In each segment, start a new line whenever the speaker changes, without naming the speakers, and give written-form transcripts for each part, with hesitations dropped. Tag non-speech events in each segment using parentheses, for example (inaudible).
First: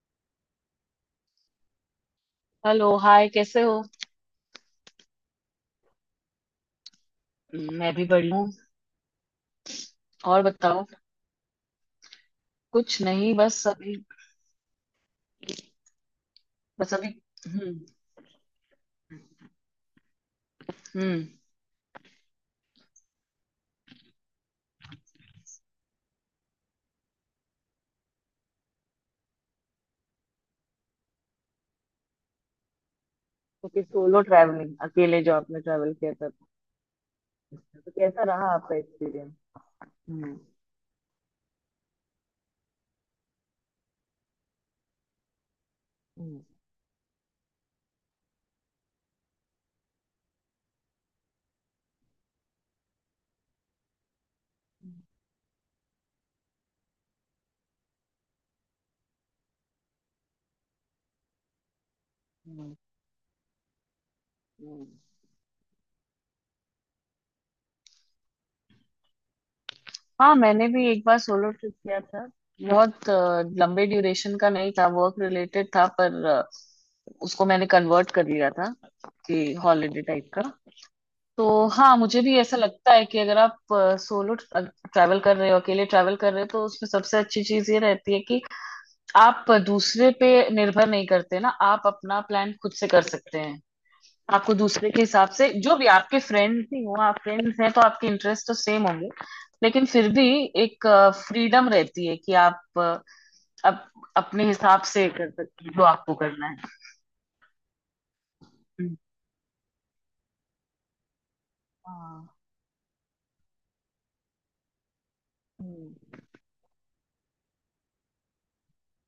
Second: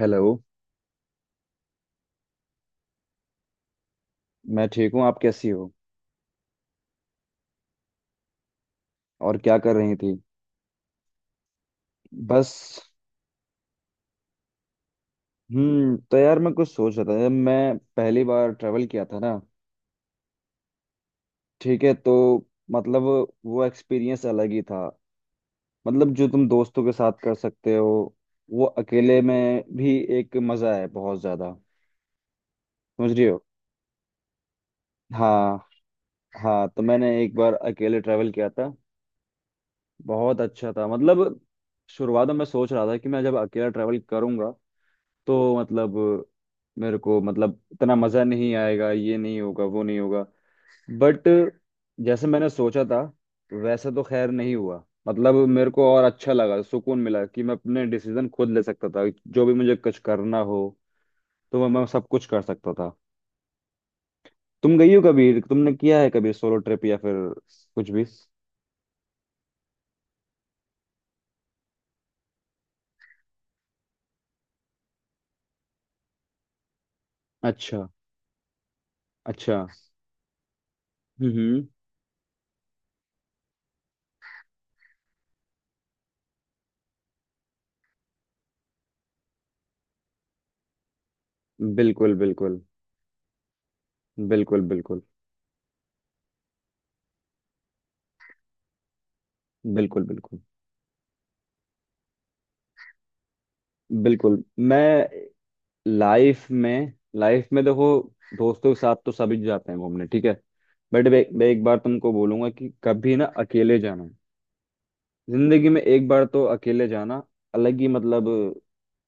Hello.
Hello. Hi, कैसे हो?
मैं ठीक हूँ। आप कैसी हो?
मैं भी बढ़िया हूँ।
और क्या कर रही थी?
और बताओ।
बस।
कुछ नहीं, बस अभी।
तो यार, मैं कुछ
बस
सोच रहा
अभी।
था, जब मैं
हम्म।
पहली बार ट्रेवल किया था ना।
हम्म।
ठीक है। तो मतलब वो एक्सपीरियंस अलग ही था। मतलब, जो तुम दोस्तों के साथ कर सकते हो, वो अकेले में भी एक मज़ा है बहुत ज़्यादा। समझ रही हो?
क्योंकि सोलो ट्रैवलिंग, अकेले जो
हाँ,
आपने ट्रैवल किया था।
हाँ, तो मैंने एक बार
तो
अकेले
कैसा
ट्रैवल किया
रहा
था।
आपका एक्सपीरियंस? हम्म।
बहुत अच्छा था मतलब। शुरुआत में मैं सोच रहा था कि मैं जब अकेला ट्रैवल करूंगा, तो मतलब
हम्म।
मेरे को मतलब इतना मज़ा नहीं आएगा, ये नहीं होगा, वो नहीं होगा। बट जैसे मैंने सोचा था, वैसा तो खैर नहीं हुआ। मतलब मेरे को और अच्छा लगा, सुकून मिला कि मैं अपने डिसीजन खुद ले सकता था, जो भी मुझे कुछ करना हो। तो मैं सब कुछ कर सकता
हम्म।
था। तुम
हम्म।
गई हो कभी? तुमने किया है कभी सोलो ट्रिप या फिर कुछ भी?
हाँ, मैंने भी एक बार सोलो ट्रिप किया था। बहुत लंबे ड्यूरेशन का नहीं था। वर्क रिलेटेड था, पर उसको मैंने
अच्छा,
कन्वर्ट कर लिया था। कि
अच्छा।
हॉलीडे टाइप का।
हम्म।
तो हाँ, मुझे भी ऐसा लगता है कि अगर आप सोलो ट्रैवल कर रहे हो, अकेले ट्रैवल कर रहे हो, तो उसमें सबसे अच्छी चीज ये रहती है कि आप दूसरे पे निर्भर नहीं करते ना, आप
बिल्कुल,
अपना प्लान
बिल्कुल,
खुद से कर सकते हैं। आपको
बिल्कुल,
दूसरे के
बिल्कुल,
हिसाब से, जो भी आपके फ्रेंड ही हो, आप फ्रेंड्स हैं तो आपके इंटरेस्ट तो सेम होंगे, लेकिन
बिल्कुल,
फिर भी
बिल्कुल,
एक फ्रीडम रहती है कि आप अप,
बिल्कुल।
अपने हिसाब
मैं
से कर सकते हैं जो आपको करना
लाइफ
है।
में लाइफ में देखो, दोस्तों के साथ
हम्म।
तो सभी जाते हैं घूमने, ठीक है। बट मैं एक बार तुमको
हाँ।
बोलूंगा कि कभी ना अकेले जाना। जिंदगी में
हम्म।
एक बार तो अकेले जाना। अलग ही मतलब।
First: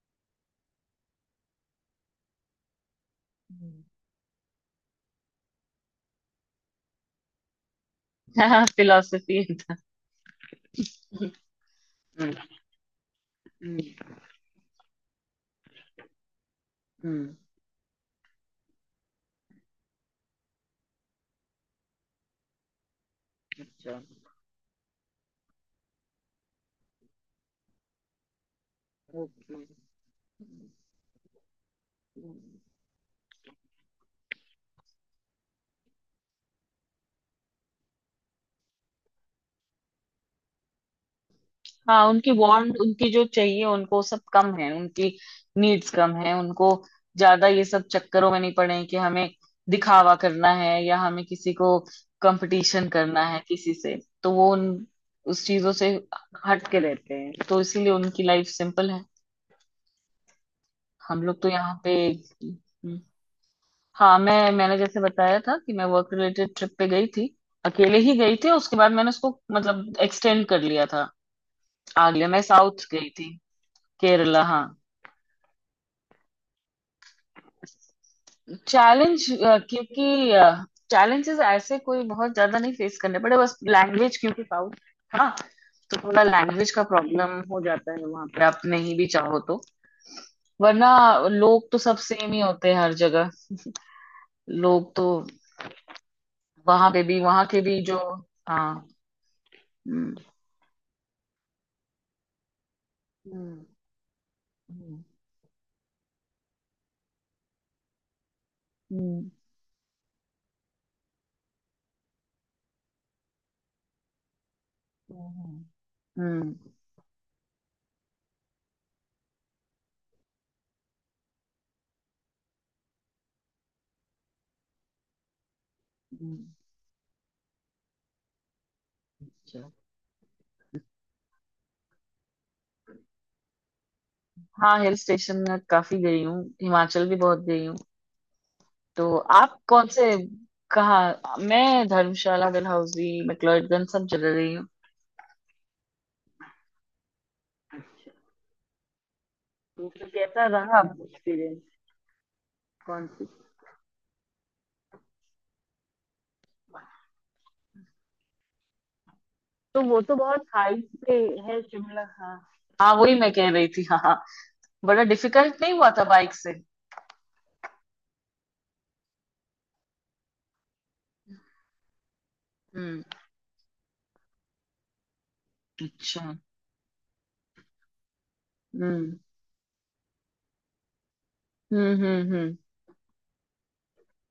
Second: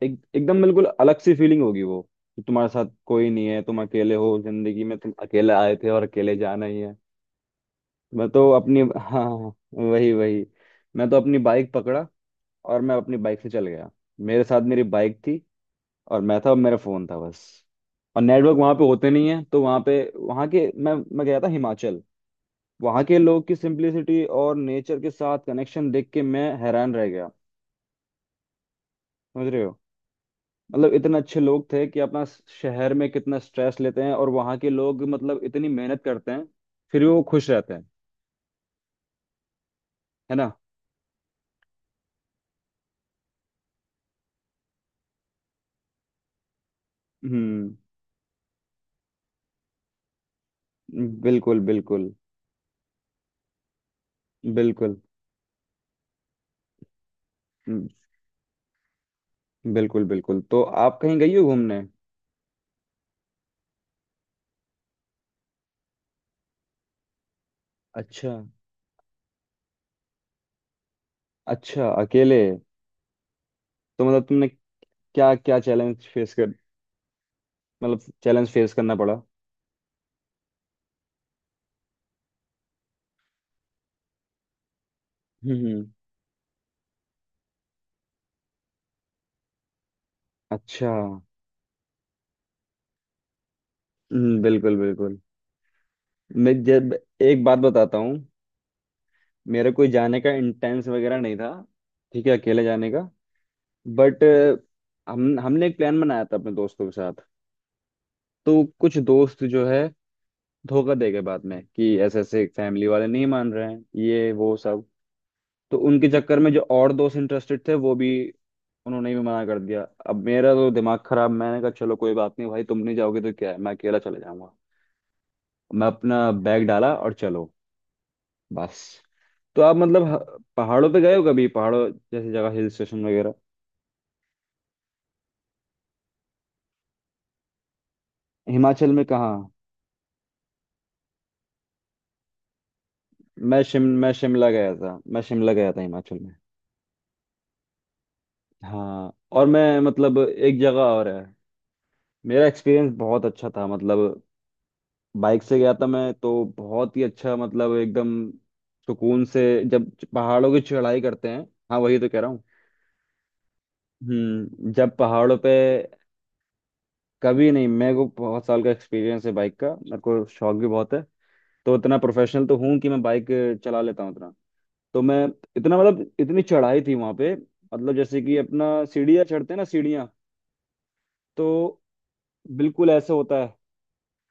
एक एकदम बिल्कुल अलग सी फीलिंग होगी वो, कि तुम्हारे साथ कोई नहीं है, तुम
हम्म।
अकेले हो, जिंदगी में तुम अकेले आए थे और अकेले जाना ही है। मैं
(laughs)
तो
हाँ,
अपनी हाँ,
फिलोसफी
हाँ,
था।
वही, वही। मैं तो अपनी बाइक पकड़ा
हम्म।
और मैं अपनी बाइक से चल
हम्म।
गया। मेरे साथ मेरी बाइक थी, और मैं था, मेरा फोन था,
हम्म।
बस। और नेटवर्क वहां पे होते नहीं है, तो वहां के मैं गया था हिमाचल। वहां के लोग की
अच्छा।
सिंप्लिसिटी और नेचर के साथ कनेक्शन देख के मैं हैरान रह गया। समझ
ओके।
रहे हो? मतलब इतने अच्छे लोग थे कि अपना शहर में कितना स्ट्रेस लेते हैं, और वहां के लोग मतलब इतनी मेहनत करते हैं, फिर भी वो खुश रहते हैं। है ना?
हाँ, उनकी वांट, उनकी जो चाहिए उनको सब कम है, उनकी नीड्स कम है उनको। ज्यादा ये
हम्म,
सब चक्करों में नहीं पड़े हैं कि हमें दिखावा करना है या हमें किसी
बिल्कुल,
को
बिल्कुल,
कंपटीशन करना है किसी से। तो वो उन
बिल्कुल।
उस चीजों से हट के रहते हैं, तो
हम्म,
इसीलिए उनकी लाइफ सिंपल है।
बिल्कुल, बिल्कुल। तो आप कहीं
हम
गई
लोग
हो
तो
घूमने?
यहाँ पे। हम्म। हाँ, मैंने जैसे बताया था कि मैं वर्क रिलेटेड ट्रिप पे गई थी। अकेले ही
अच्छा,
गई थी, उसके बाद मैंने उसको मतलब एक्सटेंड कर लिया था।
अच्छा,
आगे
अकेले?
मैं साउथ गई थी।
तो मतलब
केरला,
तुमने
हाँ।
क्या क्या चैलेंज फेस कर मतलब चैलेंज फेस करना पड़ा?
चैलेंज? क्योंकि चैलेंजेस ऐसे कोई बहुत ज्यादा नहीं फेस करने पड़े, बस लैंग्वेज, क्योंकि साउथ। हाँ।
हम्म,
तो थोड़ा लैंग्वेज का प्रॉब्लम हो जाता है वहां पे, आप नहीं भी चाहो तो। वरना
अच्छा।
लोग तो सब सेम ही होते हैं हर जगह।
बिल्कुल,
लोग तो
बिल्कुल। मैं
वहां
जब
पे भी,
एक
वहां
बात
के भी
बताता
जो।
हूँ।
हाँ।
मेरा कोई
हम्म।
जाने का इंटेंस वगैरह नहीं था, ठीक है, अकेले जाने का।
हम्म।
बट
हम्म।
हम हमने एक प्लान बनाया था अपने दोस्तों के साथ। तो कुछ
हम्म।
दोस्त जो है, धोखा दे गए बाद में, कि ऐसे ऐसे फैमिली वाले नहीं मान रहे हैं, ये वो सब।
हम्म।
तो उनके चक्कर में
हम्म।
जो और दोस्त इंटरेस्टेड थे, वो भी, उन्होंने भी मना कर दिया। अब मेरा तो दिमाग खराब। मैंने कहा चलो कोई बात नहीं भाई, तुम नहीं जाओगे तो क्या है, मैं अकेला चले जाऊंगा। मैं अपना
हम्म।
बैग डाला और चलो। बस। तो
चलो।
आप मतलब पहाड़ों पे गए हो कभी? पहाड़ों जैसी जगह, हिल स्टेशन वगैरह?
हाँ, हिल स्टेशन में काफी गई हूँ। हिमाचल भी बहुत गई हूँ।
हिमाचल में
तो
कहाँ?
आप कौन से? कहाँ? मैं धर्मशाला, डलहौजी, मैक्लोडगंज, सब
मैं
जगह
शिमला
गई हूँ।
गया था, मैं शिमला गया था हिमाचल में। हाँ, और मैं
तो फिर
मतलब
कैसा
एक
रहा
जगह
आपका
और है।
एक्सपीरियंस?
मेरा एक्सपीरियंस
कौन
बहुत
सी?
अच्छा था मतलब। बाइक से गया था मैं, तो बहुत ही अच्छा मतलब एकदम सुकून से,
तो
जब
वो तो बहुत
पहाड़ों की
हाइट
चढ़ाई
पे
करते हैं।
है
हाँ वही
शिमला,
तो कह रहा
हाँ।
हूँ।
हाँ, वही मैं कह रही थी। हाँ, हाँ।
जब
बड़ा
पहाड़ों पे,
डिफिकल्ट नहीं हुआ था बाइक से?
कभी नहीं, मेरे को बहुत साल का एक्सपीरियंस है बाइक का, मेरे को शौक भी बहुत है। तो इतना प्रोफेशनल तो हूँ कि मैं
हम्म।
बाइक चला लेता हूँ, इतना। तो मैं, इतना मतलब
अच्छा।
इतनी चढ़ाई थी वहां पे, मतलब जैसे कि अपना
हम्म।
सीढ़ियाँ चढ़ते हैं ना सीढ़ियाँ, तो
हम्म। हम्म। हम्म।
बिल्कुल ऐसे होता है,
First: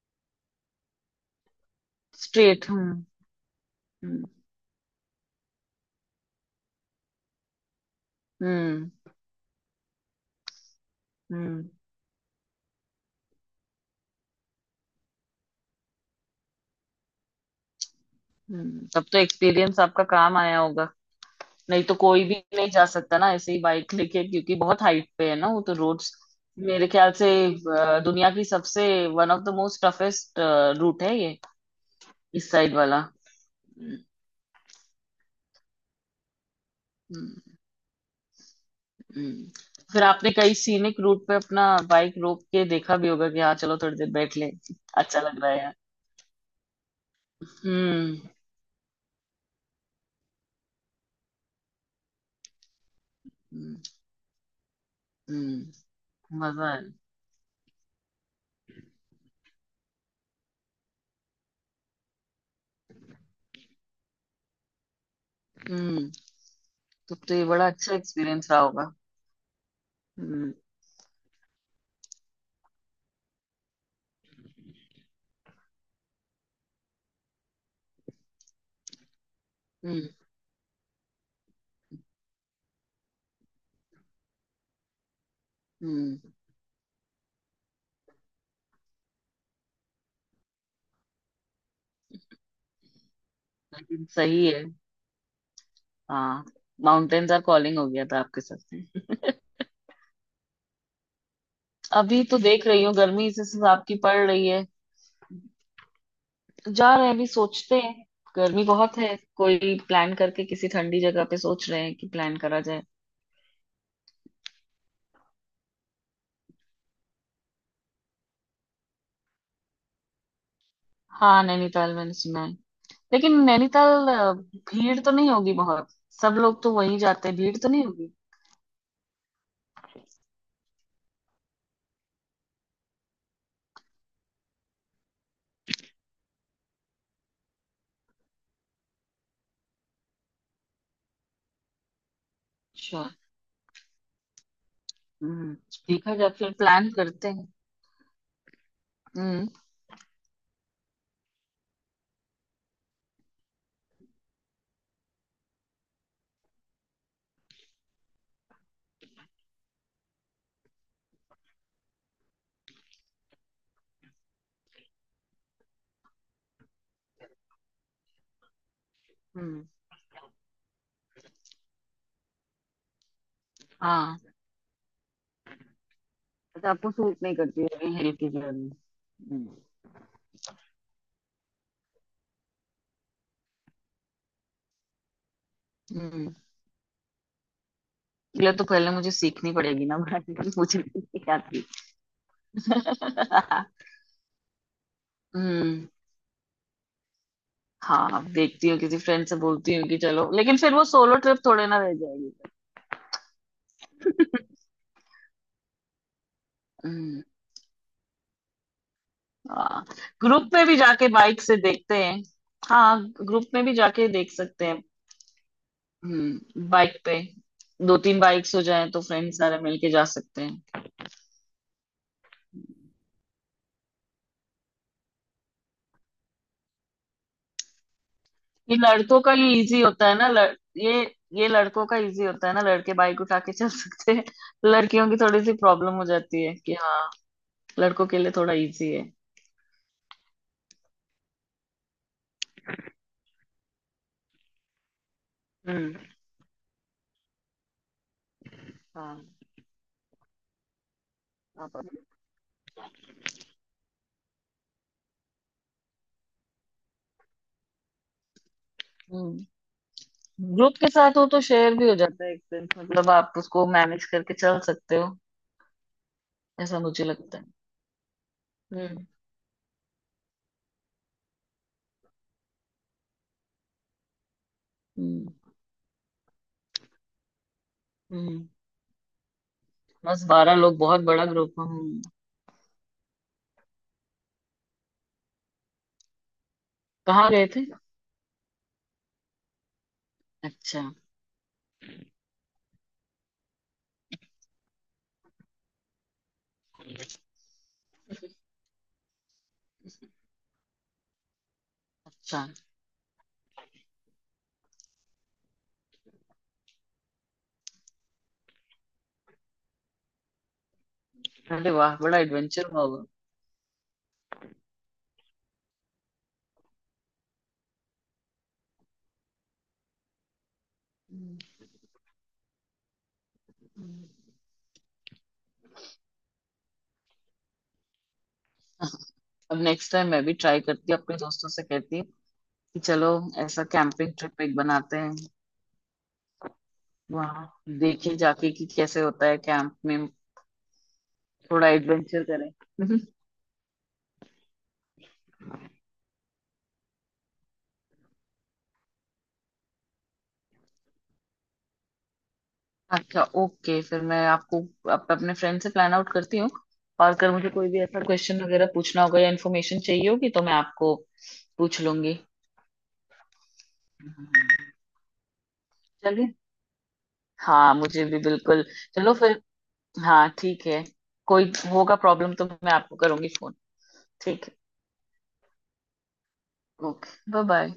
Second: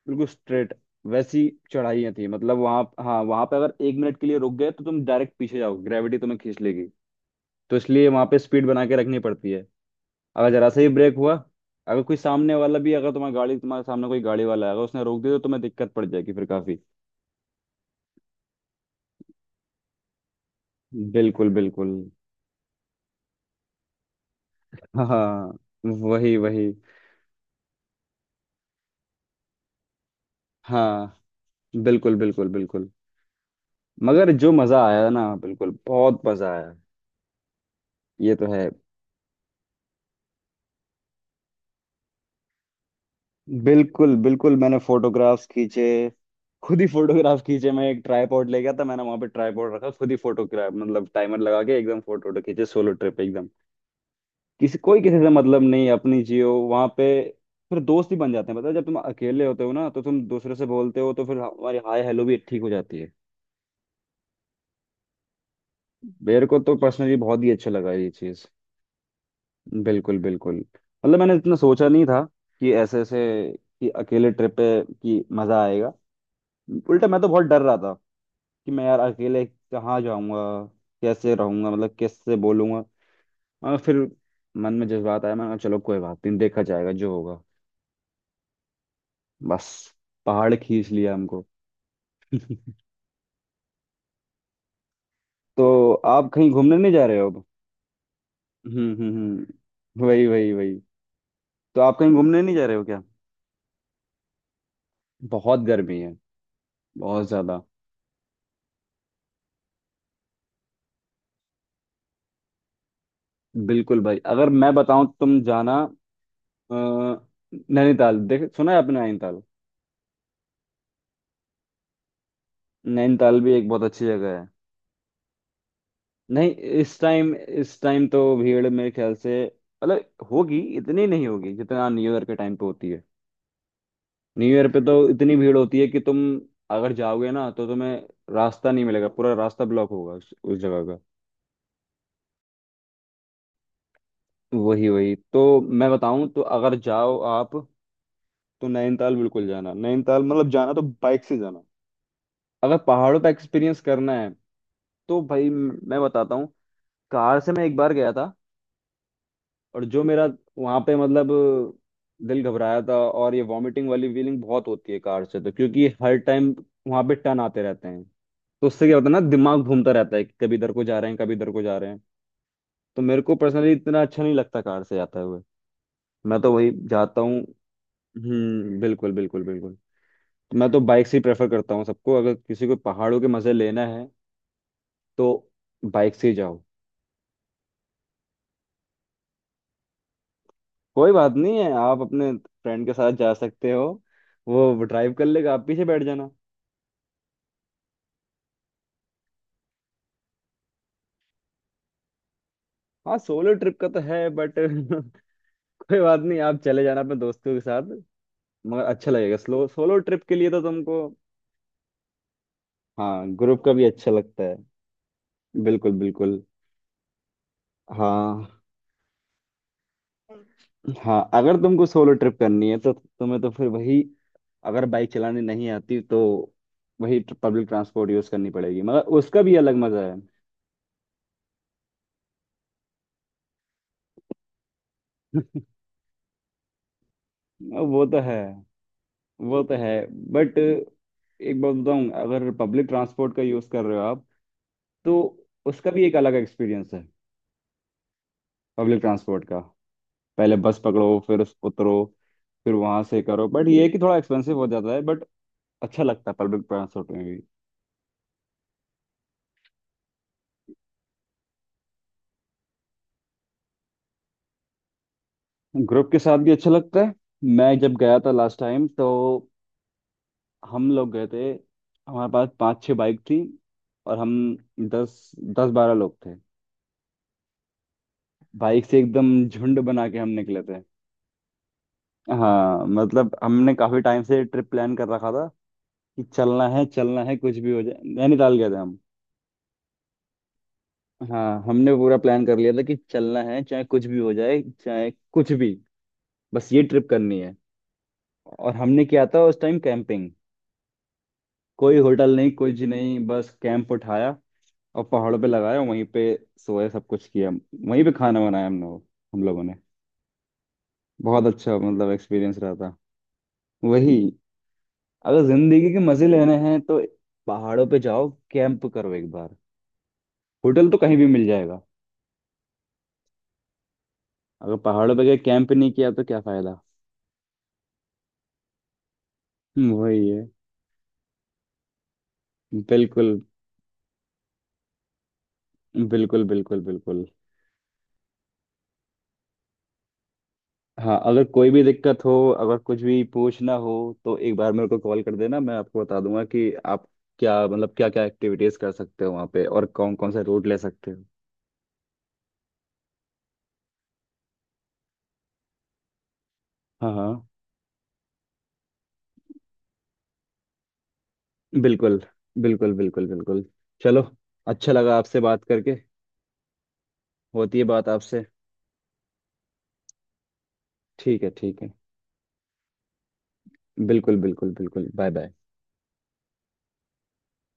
बिल्कुल स्ट्रेट वैसी चढ़ाइयाँ थी मतलब।
स्ट्रेट।
वहां,
हम्म।
हाँ वहां पे अगर 1 मिनट
हम्म।
के लिए रुक गए तो तुम डायरेक्ट पीछे जाओ, ग्रेविटी तुम्हें खींच लेगी। तो इसलिए वहां पे स्पीड बना
हम्म।
के रखनी पड़ती है। अगर जरा सा ही ब्रेक हुआ,
हम्म।
अगर कोई सामने वाला भी, अगर तुम्हारी गाड़ी, तुम्हारे सामने कोई गाड़ी वाला है, अगर उसने रोक दिया तो तुम्हें दिक्कत पड़ जाएगी फिर काफी।
तब तो एक्सपीरियंस आपका काम आया होगा।
बिल्कुल,
नहीं तो
बिल्कुल।
कोई भी नहीं जा सकता ना, ऐसे ही बाइक लेके, क्योंकि बहुत हाइट पे है ना
हाँ,
वो तो रोड्स।
वही, वही।
मेरे ख्याल से दुनिया की सबसे, one of the most toughest route
हाँ,
है ये।
बिल्कुल, बिल्कुल,
इस साइड
बिल्कुल।
वाला। हम्म।
मगर जो मजा आया ना, बिल्कुल बहुत मजा आया,
हम्म।
ये तो है।
हम्म। फिर आपने कई सीनिक रूट पे अपना बाइक रोक के देखा भी होगा कि हाँ चलो थोड़ी देर
बिल्कुल,
बैठ ले।
बिल्कुल, मैंने
अच्छा लग
फोटोग्राफ्स
रहा है यार।
खींचे, खुद ही फोटोग्राफ खींचे। मैं एक
हम्म।
ट्राईपॉड ले गया था, मैंने वहां पे ट्राईपॉड रखा, खुद ही फोटोग्राफ मतलब टाइमर लगा के एकदम फोटो वोटो खींचे, सोलो ट्रिप एकदम।
हम्म।
किसी कोई किसी से मतलब
हम्म,
नहीं, अपनी जियो
मजा है।
वहां पे। फिर दोस्त ही बन जाते हैं, पता है जब तुम अकेले होते हो ना, तो तुम दूसरे से बोलते हो, तो फिर हमारी हाय हेलो भी ठीक हो जाती है।
हम्म,
मेरे को तो पर्सनली
तब तो
बहुत
ये
ही
बड़ा
अच्छा लगा
अच्छा
ये चीज।
एक्सपीरियंस रहा होगा।
बिल्कुल,
हम्म।
बिल्कुल, मतलब मैंने इतना सोचा नहीं था कि ऐसे ऐसे, कि अकेले ट्रिप पे कि मजा आएगा। उल्टा मैं तो बहुत डर रहा, कि मैं यार अकेले कहाँ
हम्म।
जाऊंगा, कैसे रहूंगा, मतलब कैसे बोलूंगा। मगर फिर मन में जज्बात आया, मैंने कहा चलो कोई
हम्म।
बात नहीं, देखा जाएगा जो होगा। बस, पहाड़ खींच लिया हमको। (laughs)
लेकिन सही है।
तो आप
हाँ।
कहीं घूमने नहीं जा रहे हो
माउंटेन्स आर
अब?
कॉलिंग हो गया था आपके साथ
हम्म,
में।
हम्म, हम्म, वही, वही, वही। तो आप कहीं
अभी तो
घूमने नहीं जा
देख
रहे
रही
हो
हूँ,
क्या?
गर्मी इस हिसाब की पड़ रही है।
बहुत गर्मी है,
जा रहे हैं, अभी
बहुत ज्यादा।
सोचते हैं। गर्मी बहुत है। कोई प्लान करके किसी ठंडी जगह पे सोच रहे हैं कि प्लान करा जाए।
बिल्कुल भाई, अगर मैं बताऊं, तुम जाना। अ, नैनीताल, देख सुना है आपने नैनीताल?
हाँ, नैनीताल मैंने सुना है।
नैनीताल
लेकिन
भी एक बहुत अच्छी
नैनीताल
जगह है।
भीड़ तो नहीं होगी बहुत? सब
नहीं,
लोग तो वहीं
इस
जाते
टाइम
हैं, भीड़ तो
इस
नहीं
टाइम
होगी?
तो भीड़ मेरे ख्याल से, मतलब होगी, इतनी नहीं होगी जितना न्यू ईयर के टाइम पे होती है। न्यू ईयर पे तो इतनी भीड़ होती है कि तुम, अगर जाओगे ना तो तुम्हें रास्ता नहीं मिलेगा, पूरा रास्ता ब्लॉक होगा उस जगह का।
श्योर।
वही, वही, तो
हम्म,
मैं
देखा
बताऊं,
जाए,
तो
फिर
अगर
प्लान
जाओ
करते हैं।
आप, तो नैनीताल बिल्कुल
हम्म।
जाना। नैनीताल मतलब जाना तो बाइक से जाना, अगर पहाड़ों पे एक्सपीरियंस करना है। तो भाई मैं बताता हूँ, कार से मैं एक बार गया था, और जो मेरा वहां पे मतलब दिल घबराया था, और ये वॉमिटिंग वाली फीलिंग बहुत होती है कार से, तो क्योंकि हर टाइम वहां पे टर्न आते रहते हैं। तो उससे क्या होता है ना, दिमाग
हम्म।
घूमता रहता है कि कभी इधर को जा रहे हैं, कभी इधर को जा रहे हैं। तो मेरे को पर्सनली इतना
हाँ,
अच्छा नहीं लगता कार से जाते हुए, मैं तो
तो
वही
आपको
जाता
सूट नहीं
हूँ।
करती है हिल की जर्नी?
हम्म, बिल्कुल, बिल्कुल,
हम्म।
बिल्कुल। तो मैं तो बाइक से ही प्रेफर करता हूँ सबको, अगर किसी को पहाड़ों के मजे लेना है, तो बाइक से ही
हम्म।
जाओ।
ये तो पहले मुझे सीखनी पड़ेगी ना, बनानी (laughs) मुझे
कोई
नहीं
बात नहीं
आती।
है, आप अपने फ्रेंड के साथ जा सकते हो,
(laughs)
वो ड्राइव कर लेगा आप
हम्म।
पीछे बैठ जाना।
हाँ, देखती हूँ किसी फ्रेंड से बोलती हूँ कि चलो, लेकिन फिर वो सोलो ट्रिप थोड़े ना रह जाएगी।
हाँ, सोलो ट्रिप का तो है बट (laughs) कोई बात नहीं, आप चले जाना अपने
हम्म।
दोस्तों के साथ, मगर अच्छा लगेगा स्लो
हाँ,
सोलो ट्रिप के
ग्रुप
लिए तो
में भी
तुमको।
जाके बाइक से देखते हैं। हाँ,
हाँ,
ग्रुप
ग्रुप
में
का
भी
भी
जाके
अच्छा
देख
लगता है,
सकते हैं।
बिल्कुल, बिल्कुल।
हम्म, बाइक पे। दो तीन
हाँ,
बाइक्स हो जाएं तो फ्रेंड सारे मिलके जा सकते हैं।
हाँ, अगर तुमको सोलो ट्रिप करनी है, तो तुम्हें तो फिर वही, अगर बाइक चलानी नहीं आती तो, वही पब्लिक ट्रांसपोर्ट यूज करनी
ये
पड़ेगी, मगर
लड़कों का
उसका
ये
भी अलग
इजी
मजा
होता है
है।
ना, ये लड़कों का इजी होता है ना। लड़के बाइक उठा के चल सकते हैं, (laughs) लड़कियों की थोड़ी सी
(laughs)
प्रॉब्लम हो जाती है कि हाँ।
वो
लड़कों के
तो
लिए
है,
थोड़ा इजी है।
वो तो है। बट एक बात बताऊं, अगर पब्लिक ट्रांसपोर्ट का यूज कर रहे हो आप, तो उसका
हम्म।
भी एक अलग एक्सपीरियंस है, पब्लिक
हाँ।
ट्रांसपोर्ट का। पहले बस पकड़ो, फिर उस
आप
उतरो,
अपने-
फिर वहां से करो। बट ये है कि थोड़ा एक्सपेंसिव हो जाता है, बट अच्छा लगता है पब्लिक ट्रांसपोर्ट में भी।
हम्म, ग्रुप के साथ हो तो शेयर भी हो जाता है एक्सपेंस, मतलब आप उसको मैनेज करके चल सकते हो।
ग्रुप के साथ भी अच्छा
ऐसा
लगता
मुझे
है।
लगता है।
मैं जब गया था लास्ट टाइम
हम्म।
तो हम लोग गए थे, हमारे पास 5-6 बाइक थी, और हम दस
हम्म।
10-12 लोग थे।
हम्म।
बाइक से एकदम झुंड बना के
बस,
हम
12
निकले
लोग
थे।
बहुत बड़ा ग्रुप हम।
हाँ मतलब हमने काफी टाइम से ट्रिप प्लान कर रखा था कि चलना है, चलना
कहाँ
है,
गए
कुछ
थे?
भी हो जाए। नैनीताल गए थे हम।
अच्छा।
हाँ हमने पूरा प्लान कर लिया था कि चलना है, चाहे कुछ भी हो जाए, चाहे कुछ भी, बस ये ट्रिप करनी है। और हमने किया था उस टाइम कैंपिंग, कोई होटल
अच्छा।
नहीं, कुछ नहीं, बस कैंप उठाया और पहाड़ों पे लगाया, वहीं पे सोए, सब कुछ किया, वहीं पे खाना बनाया हम लोग, हम लोगों ने। बहुत
अरे
अच्छा
वाह,
मतलब
बड़ा
एक्सपीरियंस
एडवेंचर
रहा
हुआ
था।
होगा।
वही, अगर जिंदगी के मजे लेने हैं तो पहाड़ों पे जाओ, कैंप करो एक बार। होटल तो कहीं भी
हम्म,
मिल जाएगा, अगर पहाड़ों पे गए कैंप नहीं किया तो क्या फायदा।
अब नेक्स्ट टाइम मैं
वही
भी
है।
ट्राई करती हूँ, अपने दोस्तों से कहती हूँ। कि चलो।
बिल्कुल,
ऐसा कैंपिंग ट्रिप एक बनाते हैं।
बिल्कुल, बिल्कुल, बिल्कुल।
वहाँ। देखें जाके कि कैसे होता है कैंप में।
हाँ, अगर
थोड़ा
कोई भी दिक्कत
एडवेंचर
हो, अगर
करें।
कुछ भी पूछना हो, तो एक बार मेरे को कॉल कर देना, मैं आपको बता दूंगा कि आप क्या मतलब क्या क्या एक्टिविटीज कर सकते हो वहाँ पे, और कौन कौन सा रूट ले सकते हो।
अच्छा। ओके। फिर मैं आपको अपने फ्रेंड से प्लान आउट करती हूँ। और
हाँ, हाँ,
अगर मुझे कोई भी ऐसा क्वेश्चन वगैरह पूछना होगा या इन्फॉर्मेशन चाहिए होगी तो मैं आपको पूछ
बिल्कुल,
लूंगी।
बिल्कुल, बिल्कुल, बिल्कुल। चलो, अच्छा लगा आपसे बात करके।
चलिए। हाँ,
होती है
मुझे
बात
भी
आपसे।
बिल्कुल। चलो फिर। हाँ, ठीक है।
ठीक है,
कोई
ठीक है।
होगा प्रॉब्लम तो मैं आपको करूंगी फोन।
बिल्कुल,
ठीक है।
बिल्कुल, बिल्कुल, bye, bye.
Okay, bye bye.